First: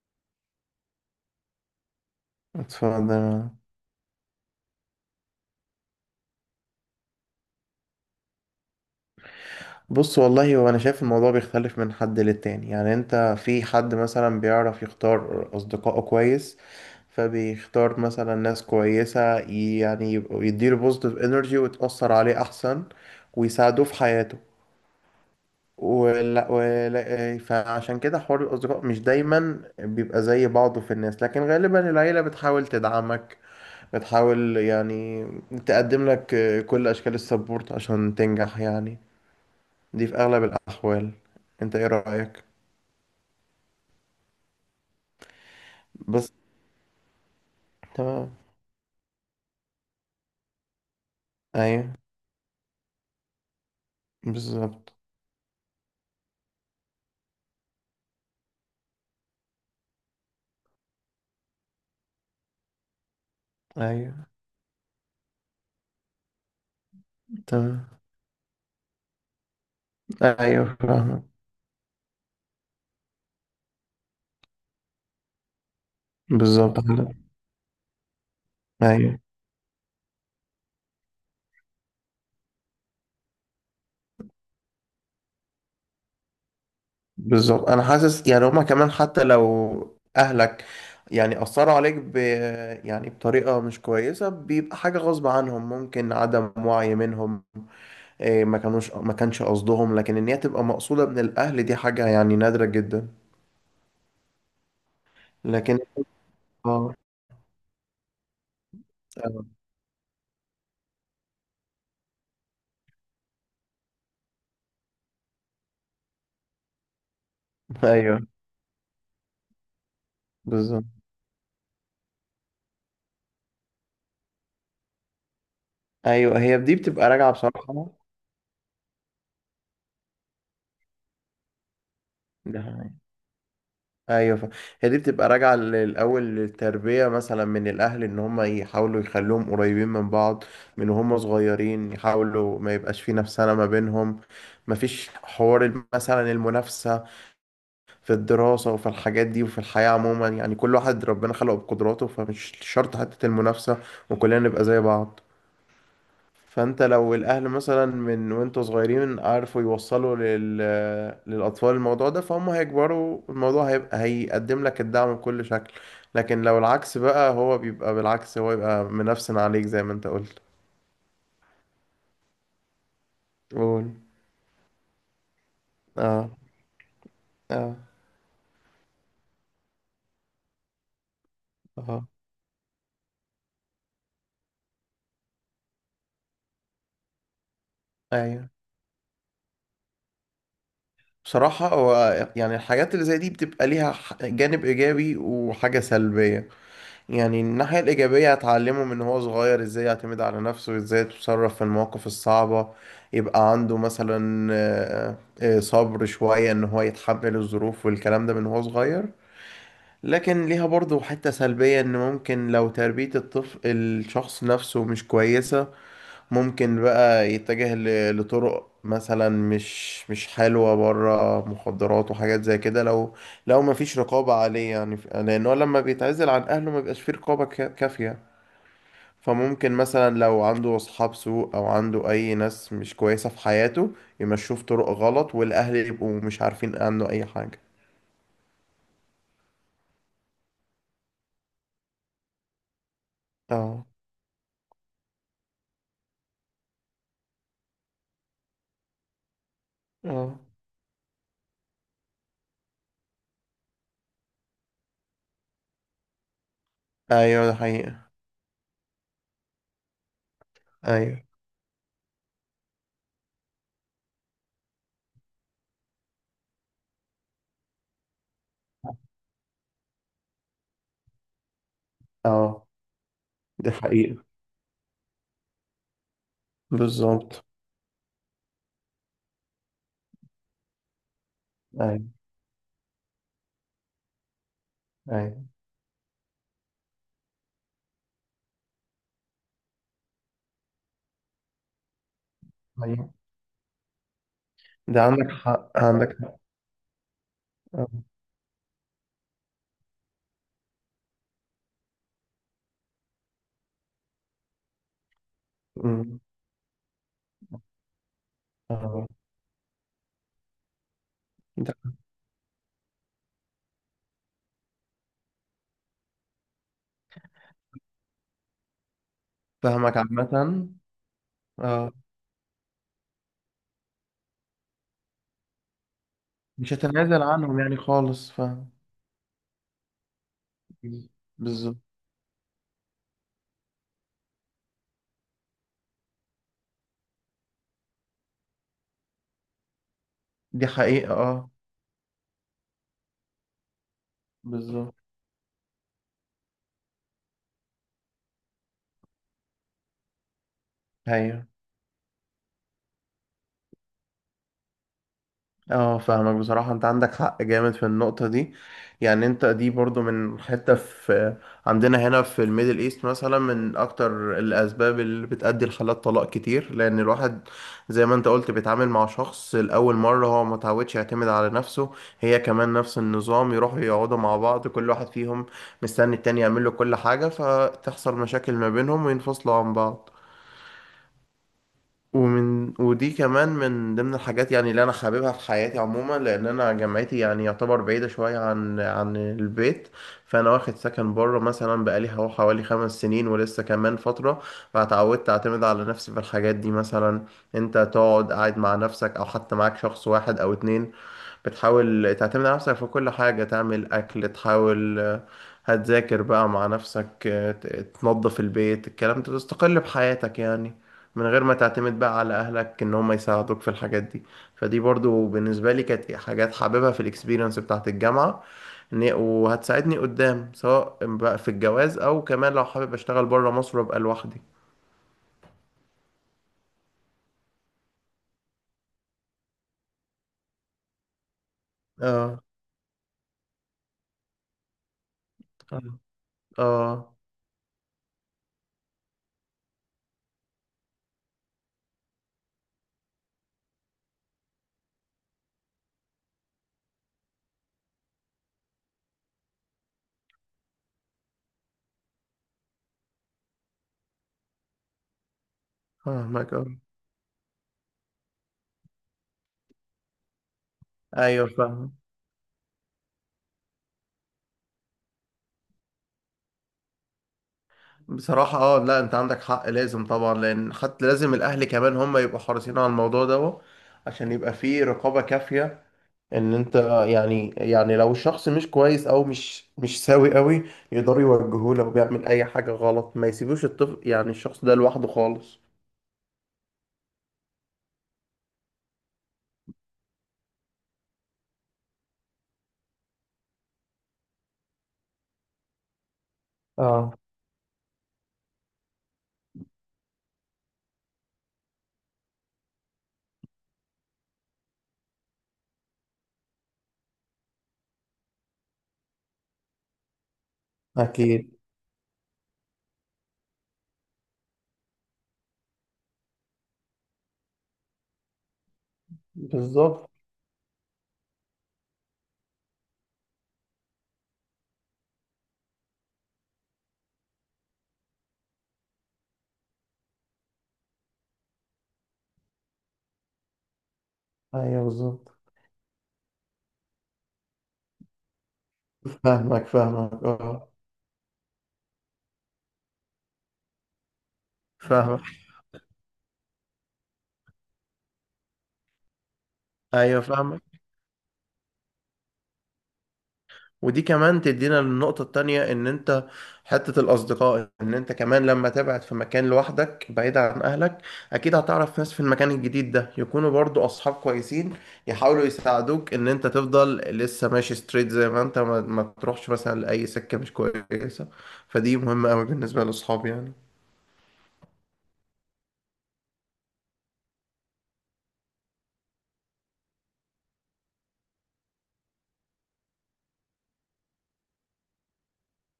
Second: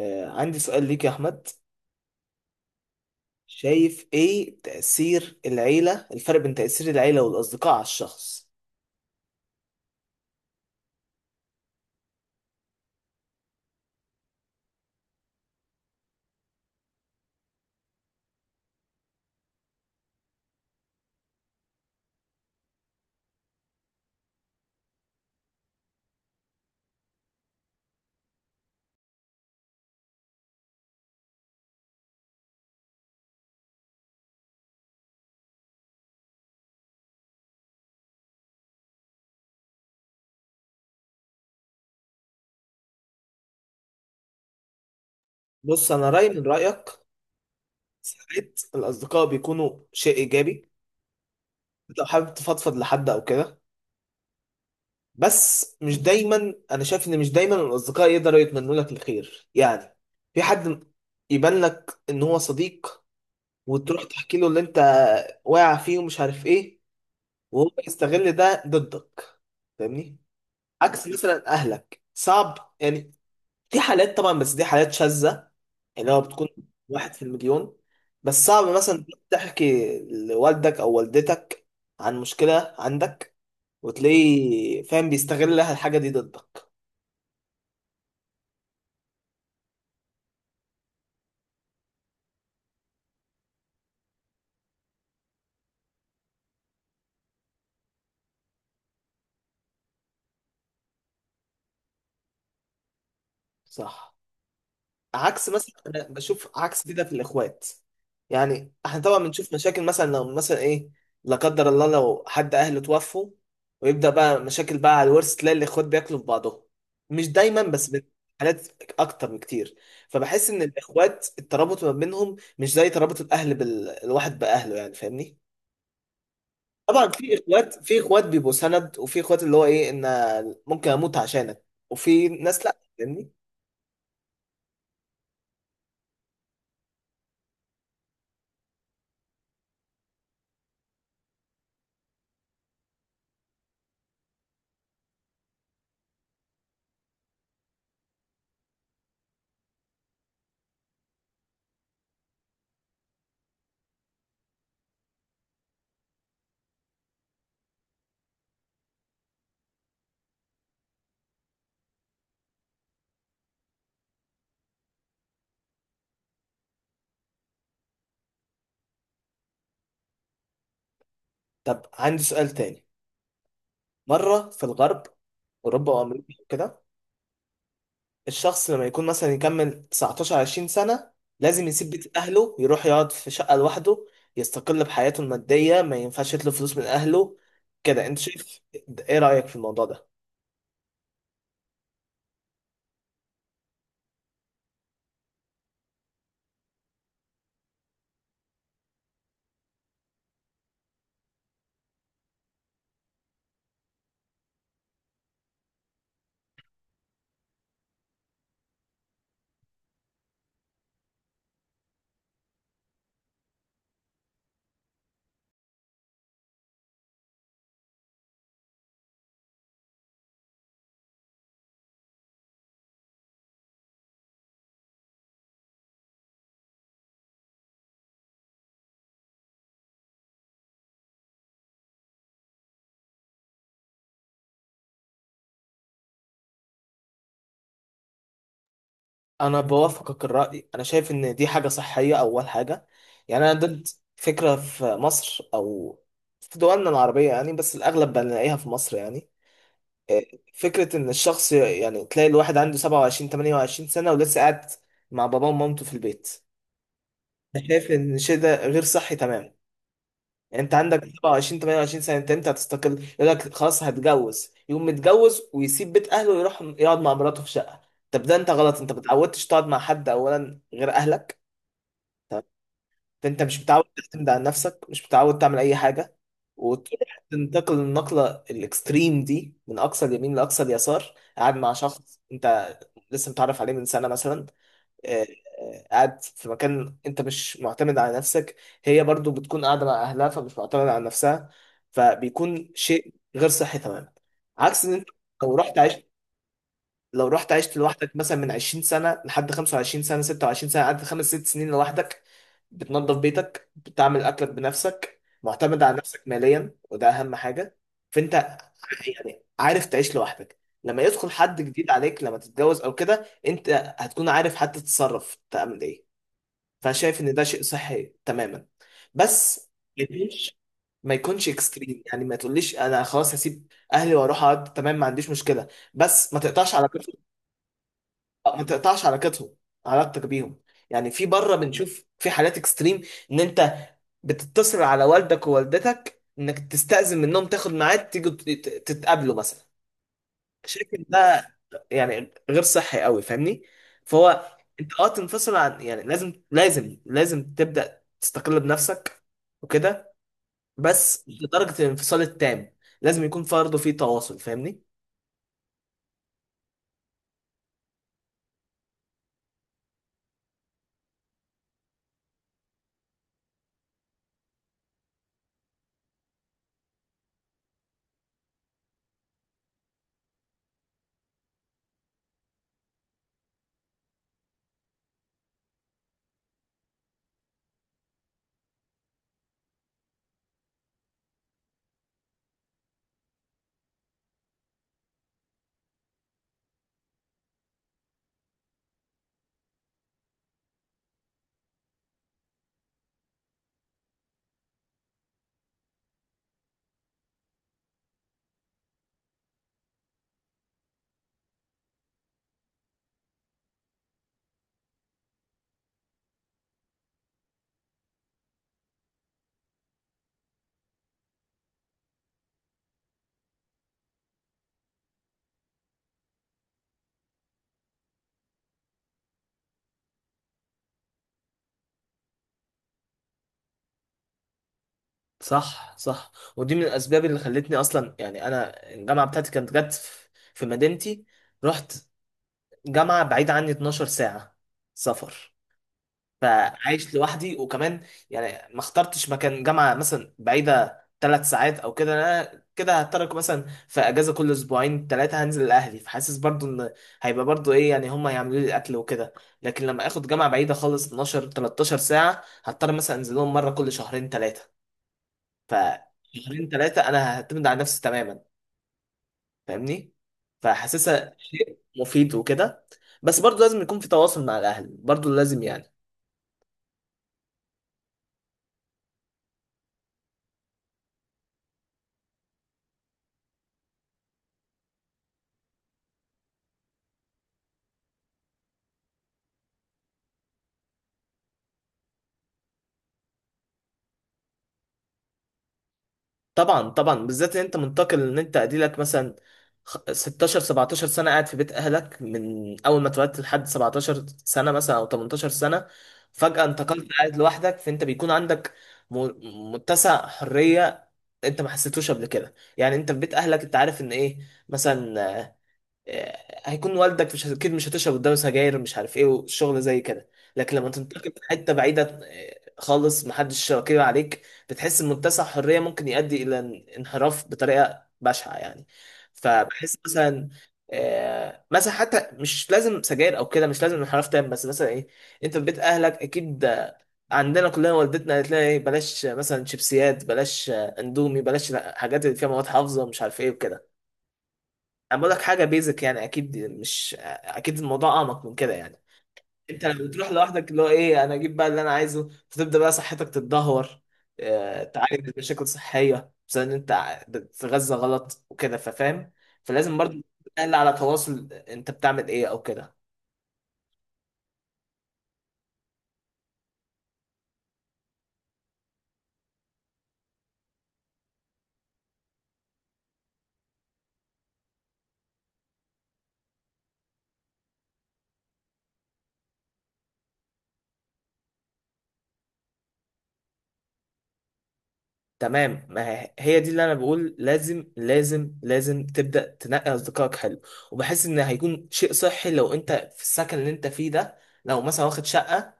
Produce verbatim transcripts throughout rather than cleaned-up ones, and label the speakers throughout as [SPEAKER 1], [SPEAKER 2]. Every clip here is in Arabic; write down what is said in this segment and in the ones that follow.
[SPEAKER 1] آه، عندي سؤال ليك يا أحمد.
[SPEAKER 2] اتفضل.
[SPEAKER 1] شايف إيه تأثير العيلة الفرق بين تأثير العيلة والأصدقاء على الشخص؟
[SPEAKER 2] بص والله هو انا شايف الموضوع بيختلف من حد للتاني، يعني انت في حد مثلا بيعرف يختار اصدقائه كويس، فبيختار مثلا ناس كويسة، يعني يبقوا- يديله بوزيتيف انرجي وتأثر عليه احسن ويساعدوه في حياته ولا ولا فعشان كده حوار الاصدقاء مش دايما بيبقى زي بعضه في الناس، لكن غالبا العيلة بتحاول تدعمك، بتحاول يعني تقدم لك كل اشكال السبورت عشان تنجح يعني، دي في اغلب الاحوال. انت ايه رايك؟
[SPEAKER 1] بص، أنا رأيي
[SPEAKER 2] بس
[SPEAKER 1] من رأيك.
[SPEAKER 2] تمام.
[SPEAKER 1] ساعات الأصدقاء بيكونوا شيء إيجابي،
[SPEAKER 2] ايوه.
[SPEAKER 1] أنت لو حابب تفضفض لحد أو كده.
[SPEAKER 2] بالظبط.
[SPEAKER 1] بس مش دايما، أنا شايف إن مش دايما الأصدقاء يقدروا يتمنوا لك الخير يعني. في حد يبان لك إن هو صديق، وتروح
[SPEAKER 2] ايوه.
[SPEAKER 1] تحكي له اللي أنت واقع فيه ومش عارف إيه، وهو
[SPEAKER 2] تمام.
[SPEAKER 1] يستغل ده ضدك. فاهمني؟
[SPEAKER 2] ايوه
[SPEAKER 1] عكس
[SPEAKER 2] فاهمك.
[SPEAKER 1] مثلا اهلك، صعب يعني. في حالات طبعا، بس دي حالات شاذة، يعني هو بتكون
[SPEAKER 2] بالظبط
[SPEAKER 1] واحد في
[SPEAKER 2] كده.
[SPEAKER 1] المليون. بس صعب مثلا
[SPEAKER 2] ايوه
[SPEAKER 1] تحكي لوالدك او والدتك عن مشكلة عندك وتلاقيه فاهم بيستغل الحاجة دي ضدك.
[SPEAKER 2] بالظبط، انا حاسس يعني هما كمان حتى لو اهلك يعني اثروا عليك ب، يعني بطريقه مش كويسه، بيبقى حاجه غصب عنهم، ممكن عدم وعي منهم، إيه ما كانوش ما كانش قصدهم، لكن ان هي تبقى مقصوده من الاهل دي حاجه يعني نادره جدا.
[SPEAKER 1] صح. عكس مثلا،
[SPEAKER 2] لكن
[SPEAKER 1] انا بشوف عكس
[SPEAKER 2] اه،
[SPEAKER 1] كده في الاخوات. يعني احنا طبعا بنشوف
[SPEAKER 2] آه.
[SPEAKER 1] مشاكل، مثلا لو مثلا ايه، لا قدر الله، لو حد اهله توفوا ويبدا بقى مشاكل بقى على الورث، تلاقي الاخوات بياكلوا في بعضهم. مش دايما بس بت-
[SPEAKER 2] ايوه
[SPEAKER 1] حالات اكتر بكتير. فبحس ان
[SPEAKER 2] بالظبط.
[SPEAKER 1] الاخوات الترابط ما بينهم مش زي ترابط الاهل بالواحد باهله، يعني فاهمني.
[SPEAKER 2] ايوه هي دي
[SPEAKER 1] طبعا
[SPEAKER 2] بتبقى راجعه
[SPEAKER 1] في اخوات
[SPEAKER 2] بصراحه.
[SPEAKER 1] في اخوات بيبقوا سند، وفي اخوات اللي هو ايه، ان ممكن اموت عشانك، وفي
[SPEAKER 2] ده
[SPEAKER 1] ناس لا.
[SPEAKER 2] حقيقي.
[SPEAKER 1] فاهمني؟
[SPEAKER 2] ايوه ف... هي دي بتبقى راجعه الاول للتربيه مثلا من الاهل، ان هم يحاولوا يخلوهم قريبين من بعض من وهم صغيرين، يحاولوا ما يبقاش في نفسنا ما بينهم، ما فيش حوار الم- مثلا المنافسه في الدراسه وفي الحاجات دي وفي الحياه عموما، يعني كل واحد ربنا خلقه بقدراته، فمش شرط حته المنافسه وكلنا نبقى زي بعض. فانت لو الاهل مثلا من وانتوا صغيرين عارفوا يوصلوا لل... للاطفال الموضوع ده، فهم هيكبروا الموضوع هيبقى هيقدم لك الدعم بكل شكل، لكن لو العكس بقى هو بيبقى بالعكس، هو يبقى منفسن عليك زي ما انت قلت.
[SPEAKER 1] طب عندي سؤال تاني.
[SPEAKER 2] قول.
[SPEAKER 1] مرة في الغرب، أوروبا
[SPEAKER 2] اه.
[SPEAKER 1] وأمريكا كده،
[SPEAKER 2] اه.
[SPEAKER 1] الشخص لما يكون مثلا يكمل تسعتاشر عشرين سنة، لازم يسيب
[SPEAKER 2] اه.
[SPEAKER 1] بيت أهله، يروح يقعد في شقة لوحده، يستقل بحياته المادية، ما ينفعش يطلب فلوس من أهله. كده أنت
[SPEAKER 2] ايوه.
[SPEAKER 1] شايف، إيه رأيك في الموضوع ده؟
[SPEAKER 2] بصراحة هو يعني الحاجات اللي زي دي بتبقى ليها ح- جانب إيجابي وحاجة سلبية. يعني الناحية الإيجابية هتعلمه من هو صغير إزاي يعتمد على نفسه وإزاي يتصرف في المواقف الصعبة، يبقى عنده مثلا آه، آه، صبر شوية، إن هو يتحمل الظروف والكلام ده من هو صغير. لكن ليها برضه حتة سلبية، إن ممكن لو تربية الطفل الشخص نفسه مش كويسة، ممكن بقى يتجه ل- لطرق مثلا مش مش حلوة، بره مخدرات وحاجات زي كده، لو لو ما فيش رقابة عليه يعني، ف- لأنه لما بيتعزل عن أهله ما بيبقاش فيه رقابة كا- كافية، فممكن مثلا لو عنده أصحاب سوء أو عنده أي ناس مش كويسة في حياته يمشوه في طرق غلط، والأهل يبقوا مش عارفين عنه أي حاجة.
[SPEAKER 1] أنا بوافقك الرأي، أنا شايف إن دي حاجة صحية، أول حاجة. يعني أنا
[SPEAKER 2] اه.
[SPEAKER 1] ضد فكرة في مصر أو في دولنا العربية، يعني بس الأغلب بنلاقيها في مصر يعني،
[SPEAKER 2] اه.
[SPEAKER 1] فكرة إن الشخص، يعني تلاقي الواحد عنده سبعة وعشرين ثمانية وعشرين سنة ولسه قاعد مع باباه ومامته في البيت.
[SPEAKER 2] أيوه ده
[SPEAKER 1] أنا شايف
[SPEAKER 2] حقيقة.
[SPEAKER 1] إن الشيء ده غير صحي تمام. يعني أنت عندك
[SPEAKER 2] أيوه.
[SPEAKER 1] سبعة وعشرين ثمانية وعشرين سنة، أنت أنت هتستقل، يقول لك خلاص هتجوز، يقوم متجوز ويسيب بيت أهله ويروح يقعد مع مراته في شقة. طب ده أنت غلط، أنت ما اتعودتش تقعد مع حد أولا غير أهلك.
[SPEAKER 2] اه
[SPEAKER 1] ده انت مش
[SPEAKER 2] ده
[SPEAKER 1] متعود
[SPEAKER 2] حقيقة.
[SPEAKER 1] تعتمد على نفسك، مش متعود تعمل اي حاجه. وتروح
[SPEAKER 2] بالظبط.
[SPEAKER 1] تنتقل النقله الاكستريم دي، من اقصى اليمين لاقصى اليسار، قاعد مع
[SPEAKER 2] أيوه.
[SPEAKER 1] شخص انت لسه متعرف عليه من سنه مثلا. آه،
[SPEAKER 2] أيوه.
[SPEAKER 1] آه، قاعد في مكان انت مش معتمد على نفسك، هي برضو بتكون قاعده مع اهلها فمش معتمده على نفسها، فبيكون
[SPEAKER 2] أيوه
[SPEAKER 1] شيء غير صحي تماما. عكس ان
[SPEAKER 2] ده
[SPEAKER 1] انت
[SPEAKER 2] عندك
[SPEAKER 1] لو
[SPEAKER 2] حق،
[SPEAKER 1] رحت عشت
[SPEAKER 2] عندك
[SPEAKER 1] لو رحت عشت
[SPEAKER 2] حق.
[SPEAKER 1] لوحدك، مثلا من عشرين سنة لحد خمسة وعشرين سنة ستة وعشرين سنة، قعدت خمس ست سنين لوحدك، بتنظف بيتك، بتعمل أكلك بنفسك، معتمد على
[SPEAKER 2] مم.
[SPEAKER 1] نفسك ماليا، وده أهم حاجة. فأنت
[SPEAKER 2] آه.
[SPEAKER 1] يعني عارف تعيش لوحدك. لما يدخل حد
[SPEAKER 2] ده
[SPEAKER 1] جديد عليك، لما تتجوز أو كده، أنت هتكون عارف حتى تتصرف تعمل إيه. فأنا شايف إن ده شيء صحي تماما. بس
[SPEAKER 2] فاهمك
[SPEAKER 1] ما
[SPEAKER 2] عامة.
[SPEAKER 1] يكونش ما يكونش
[SPEAKER 2] آه.
[SPEAKER 1] اكستريم، يعني ما تقوليش انا خلاص هسيب اهلي واروح اقعد، تمام ما عنديش مشكله، بس ما
[SPEAKER 2] مش
[SPEAKER 1] تقطعش علاقتك.
[SPEAKER 2] هتنازل عنهم يعني خالص،
[SPEAKER 1] آه، ما
[SPEAKER 2] فاهم.
[SPEAKER 1] تقطعش علاقتهم علاقتك بيهم. يعني في بره
[SPEAKER 2] بالظبط.
[SPEAKER 1] بنشوف في حالات اكستريم، ان انت بتتصل على والدك ووالدتك انك تستأذن منهم تاخد ميعاد تيجوا تت- تتقابلوا مثلا.
[SPEAKER 2] دي
[SPEAKER 1] شايف إن
[SPEAKER 2] حقيقة
[SPEAKER 1] ده
[SPEAKER 2] اه.
[SPEAKER 1] يعني غير صحي قوي، فاهمني؟ فهو
[SPEAKER 2] بالظبط.
[SPEAKER 1] انت اه تنفصل عن، يعني لازم لازم لازم تبدأ تستقل بنفسك وكده، بس مش
[SPEAKER 2] ايوه.
[SPEAKER 1] لدرجة الانفصال التام. لازم يكون برضه في تواصل، فاهمني.
[SPEAKER 2] اه فاهمك بصراحة، انت عندك حق جامد في النقطة دي. يعني انت دي برضو من حتة في، عندنا هنا في الميدل ايست مثلا من اكتر الاسباب اللي بتأدي لحالات طلاق كتير، لان الواحد زي ما انت قلت بيتعامل مع شخص لأول مرة، هو ما تعودش يعتمد على نفسه، هي كمان نفس النظام، يروحوا يقعدوا مع بعض، كل واحد فيهم مستني التاني يعمل له كل حاجة، فتحصل مشاكل ما بينهم وينفصلوا عن بعض. ومن ودي كمان من ضمن الحاجات يعني اللي انا حاببها في حياتي عموما، لان انا جامعتي يعني يعتبر بعيده شويه عن عن البيت، فانا واخد سكن بره مثلا بقالي هو حوالي خمس سنين ولسه كمان فتره، فاتعودت اعتمد على نفسي في الحاجات دي مثلا. انت تقعد قاعد مع نفسك او حتى معاك شخص واحد او اتنين، بتحاول تعتمد على نفسك في كل حاجة، تعمل أكل، تحاول آه، هتذاكر بقى مع نفسك، آه، ت- تنظف البيت، الكلام ده تستقل بحياتك يعني، من غير ما تعتمد بقى على أهلك إن هم يساعدوك في الحاجات دي. فدي برضو بالنسبة لي كانت حاجات حاببها في الإكسبيرينس بتاعت الجامعة، إن هي- وهتساعدني قدام سواء بقى في الجواز أو كمان لو حابب أشتغل بره مصر وأبقى لوحدي.
[SPEAKER 1] صح صح. ودي من الاسباب اللي خلتني اصلا يعني، انا الجامعه بتاعتي كانت جت في في مدينتي. رحت
[SPEAKER 2] اه.
[SPEAKER 1] جامعه بعيده عني اتناشر ساعه سفر،
[SPEAKER 2] اه. آه،
[SPEAKER 1] فعايش لوحدي. وكمان يعني ما اخترتش مكان جامعه مثلا بعيده ثلاث ساعات او كده. انا كده هترك مثلا في اجازه كل اسبوعين ثلاثه، هنزل لاهلي، فحاسس برضو ان هيبقى برضو ايه يعني، هم هيعملوا لي الاكل وكده. لكن لما اخد جامعه بعيده خالص اتناشر تلتاشر ساعه، هضطر مثلا انزل لهم مره كل شهرين ثلاثه. ف
[SPEAKER 2] فاهمك اه.
[SPEAKER 1] شهرين ثلاثة أنا هعتمد على نفسي تماما، فاهمني؟ فحاسسها
[SPEAKER 2] أيوه
[SPEAKER 1] شيء
[SPEAKER 2] فاهمك.
[SPEAKER 1] مفيد وكده. بس برضو لازم يكون في تواصل مع الأهل برضو، لازم يعني.
[SPEAKER 2] بصراحة اه لا انت عندك حق، لازم طبعا، لان حتى لازم الاهل كمان هم يبقوا حريصين على الموضوع ده عشان يبقى فيه رقابة كافية، ان انت يعني، يعني لو الشخص مش كويس او مش مش سوي قوي يقدروا يوجهوه، لو بيعمل اي حاجة غلط ما يسيبوش الطفل يعني الشخص ده لوحده خالص.
[SPEAKER 1] طبعا طبعا، بالذات إن أنت منتقل. إن أنت أديلك مثلا، خ- ستاشر سبعتاشر سنة قاعد في بيت أهلك، من أول ما اتولدت لحد سبعتاشر سنة مثلا أو تمنتاشر سنة، فجأة انتقلت
[SPEAKER 2] اه.
[SPEAKER 1] قاعد لوحدك، فأنت بيكون عندك م- متسع حرية أنت ما حسيتوش قبل كده. يعني أنت في بيت أهلك أنت عارف إن إيه، مثلا آه، هيكون والدك، مش اكيد مش هتشرب قدامه سجاير مش عارف ايه والشغل زي كده. لكن لما تنتقل في
[SPEAKER 2] اكيد.
[SPEAKER 1] حته بعيده آه، خالص، محدش شاكر عليك، بتحس ان منتسع حريه ممكن يؤدي الى ان- انحراف بطريقه بشعه يعني. فبحس
[SPEAKER 2] بالظبط.
[SPEAKER 1] مثلا آه، مثلا، حتى مش لازم سجاير او كده، مش لازم انحراف تام، بس مثلا ايه، انت في بيت اهلك اكيد. آه، عندنا كلنا والدتنا قالت لنا ايه، بلاش آه، مثلا شيبسيات، بلاش آه، اندومي، بلاش حاجات اللي فيها مواد حافظه مش عارف ايه وكده.
[SPEAKER 2] ايوه.
[SPEAKER 1] انا بقول
[SPEAKER 2] بالظبط.
[SPEAKER 1] لك حاجه بيزك يعني، اكيد مش اكيد، الموضوع اعمق من كده يعني.
[SPEAKER 2] فاهمك
[SPEAKER 1] انت لما
[SPEAKER 2] فاهمك
[SPEAKER 1] بتروح
[SPEAKER 2] اه.
[SPEAKER 1] لوحدك، اللي هو ايه، انا اجيب بقى اللي انا عايزه، فتبدا بقى صحتك تتدهور. آه،
[SPEAKER 2] فاهمك.
[SPEAKER 1] تعاني من مشاكل صحيه بسبب ان انت بتتغذى غلط وكده، ففاهم. فلازم
[SPEAKER 2] ايوه
[SPEAKER 1] برضه
[SPEAKER 2] فاهمك.
[SPEAKER 1] تقل على تواصل، انت بتعمل ايه او كده.
[SPEAKER 2] ودي كمان تدينا للنقطة التانية، ان انت حتة الاصدقاء، ان انت كمان لما تبعد في مكان لوحدك بعيد عن اهلك، اكيد هتعرف ناس في المكان الجديد ده يكونوا برضو اصحاب كويسين، يحاولوا يساعدوك ان انت تفضل لسه ماشي ستريت، زي ما انت ما, ما تروحش مثلا لاي سكة مش كويسة، فدي مهمة قوي بالنسبة للاصحاب يعني.
[SPEAKER 1] تمام، ما هي هي دي اللي انا بقول، لازم لازم لازم تبدا تنقي اصدقائك. حلو. وبحس ان هيكون شيء صحي لو انت في السكن اللي انت فيه ده، لو مثلا واخد شقه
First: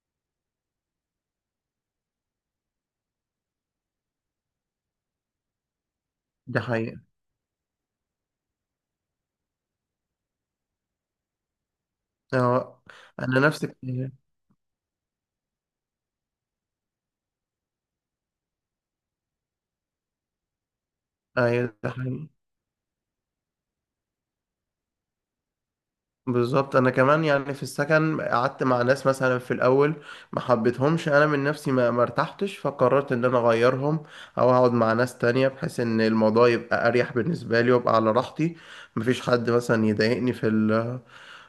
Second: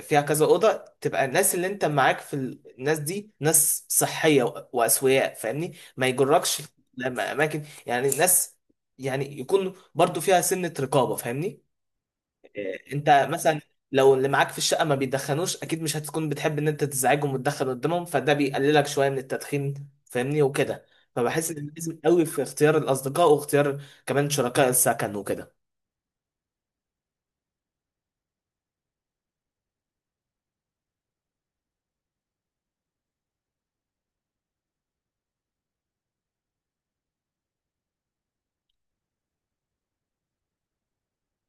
[SPEAKER 1] فيها كذا اوضه، تبقى الناس اللي انت معاك في ال- الناس دي ناس صحيه و- واسوياء، فاهمني، ما
[SPEAKER 2] ده
[SPEAKER 1] يجركش
[SPEAKER 2] حقيقة
[SPEAKER 1] لما اماكن يعني الناس، يعني يكون برضو فيها سنه رقابه، فاهمني.
[SPEAKER 2] اه.
[SPEAKER 1] إيه، انت
[SPEAKER 2] انا
[SPEAKER 1] مثلا
[SPEAKER 2] نفسك ايوه.
[SPEAKER 1] لو اللي معاك في الشقه ما بيدخنوش، اكيد مش هتكون بتحب ان انت تزعجهم وتدخن قدامهم، فده بيقللك شويه من التدخين، فاهمني وكده.
[SPEAKER 2] ده
[SPEAKER 1] فبحس ان
[SPEAKER 2] حقيقة.
[SPEAKER 1] لازم قوي في اختيار الاصدقاء، واختيار كمان شركاء السكن وكده.
[SPEAKER 2] بالظبط، انا كمان يعني في السكن قعدت مع ناس مثلا في الاول ما حبيتهمش انا من نفسي، ما ما ارتحتش، فقررت ان انا اغيرهم او اقعد مع ناس تانية بحيث ان الموضوع يبقى اريح بالنسبه لي وابقى على راحتي، مفيش حد مثلا يضايقني في ال-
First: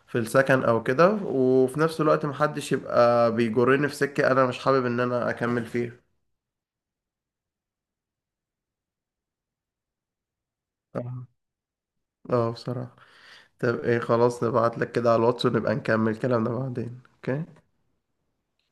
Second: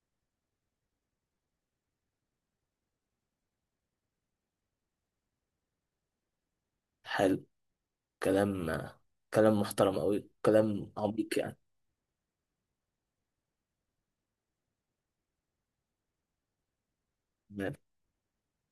[SPEAKER 2] في السكن او كده، وفي نفس الوقت محدش يبقى بيجرني في سكه انا مش حابب ان انا اكمل فيها.
[SPEAKER 1] حلو، كلام كلام محترم قوي، كلام
[SPEAKER 2] اه.
[SPEAKER 1] عميق
[SPEAKER 2] آه، بصراحه. طب ايه، خلاص نبعت لك كده على الواتس ونبقى نكمل كلامنا بعدين، اوكي؟
[SPEAKER 1] يعني.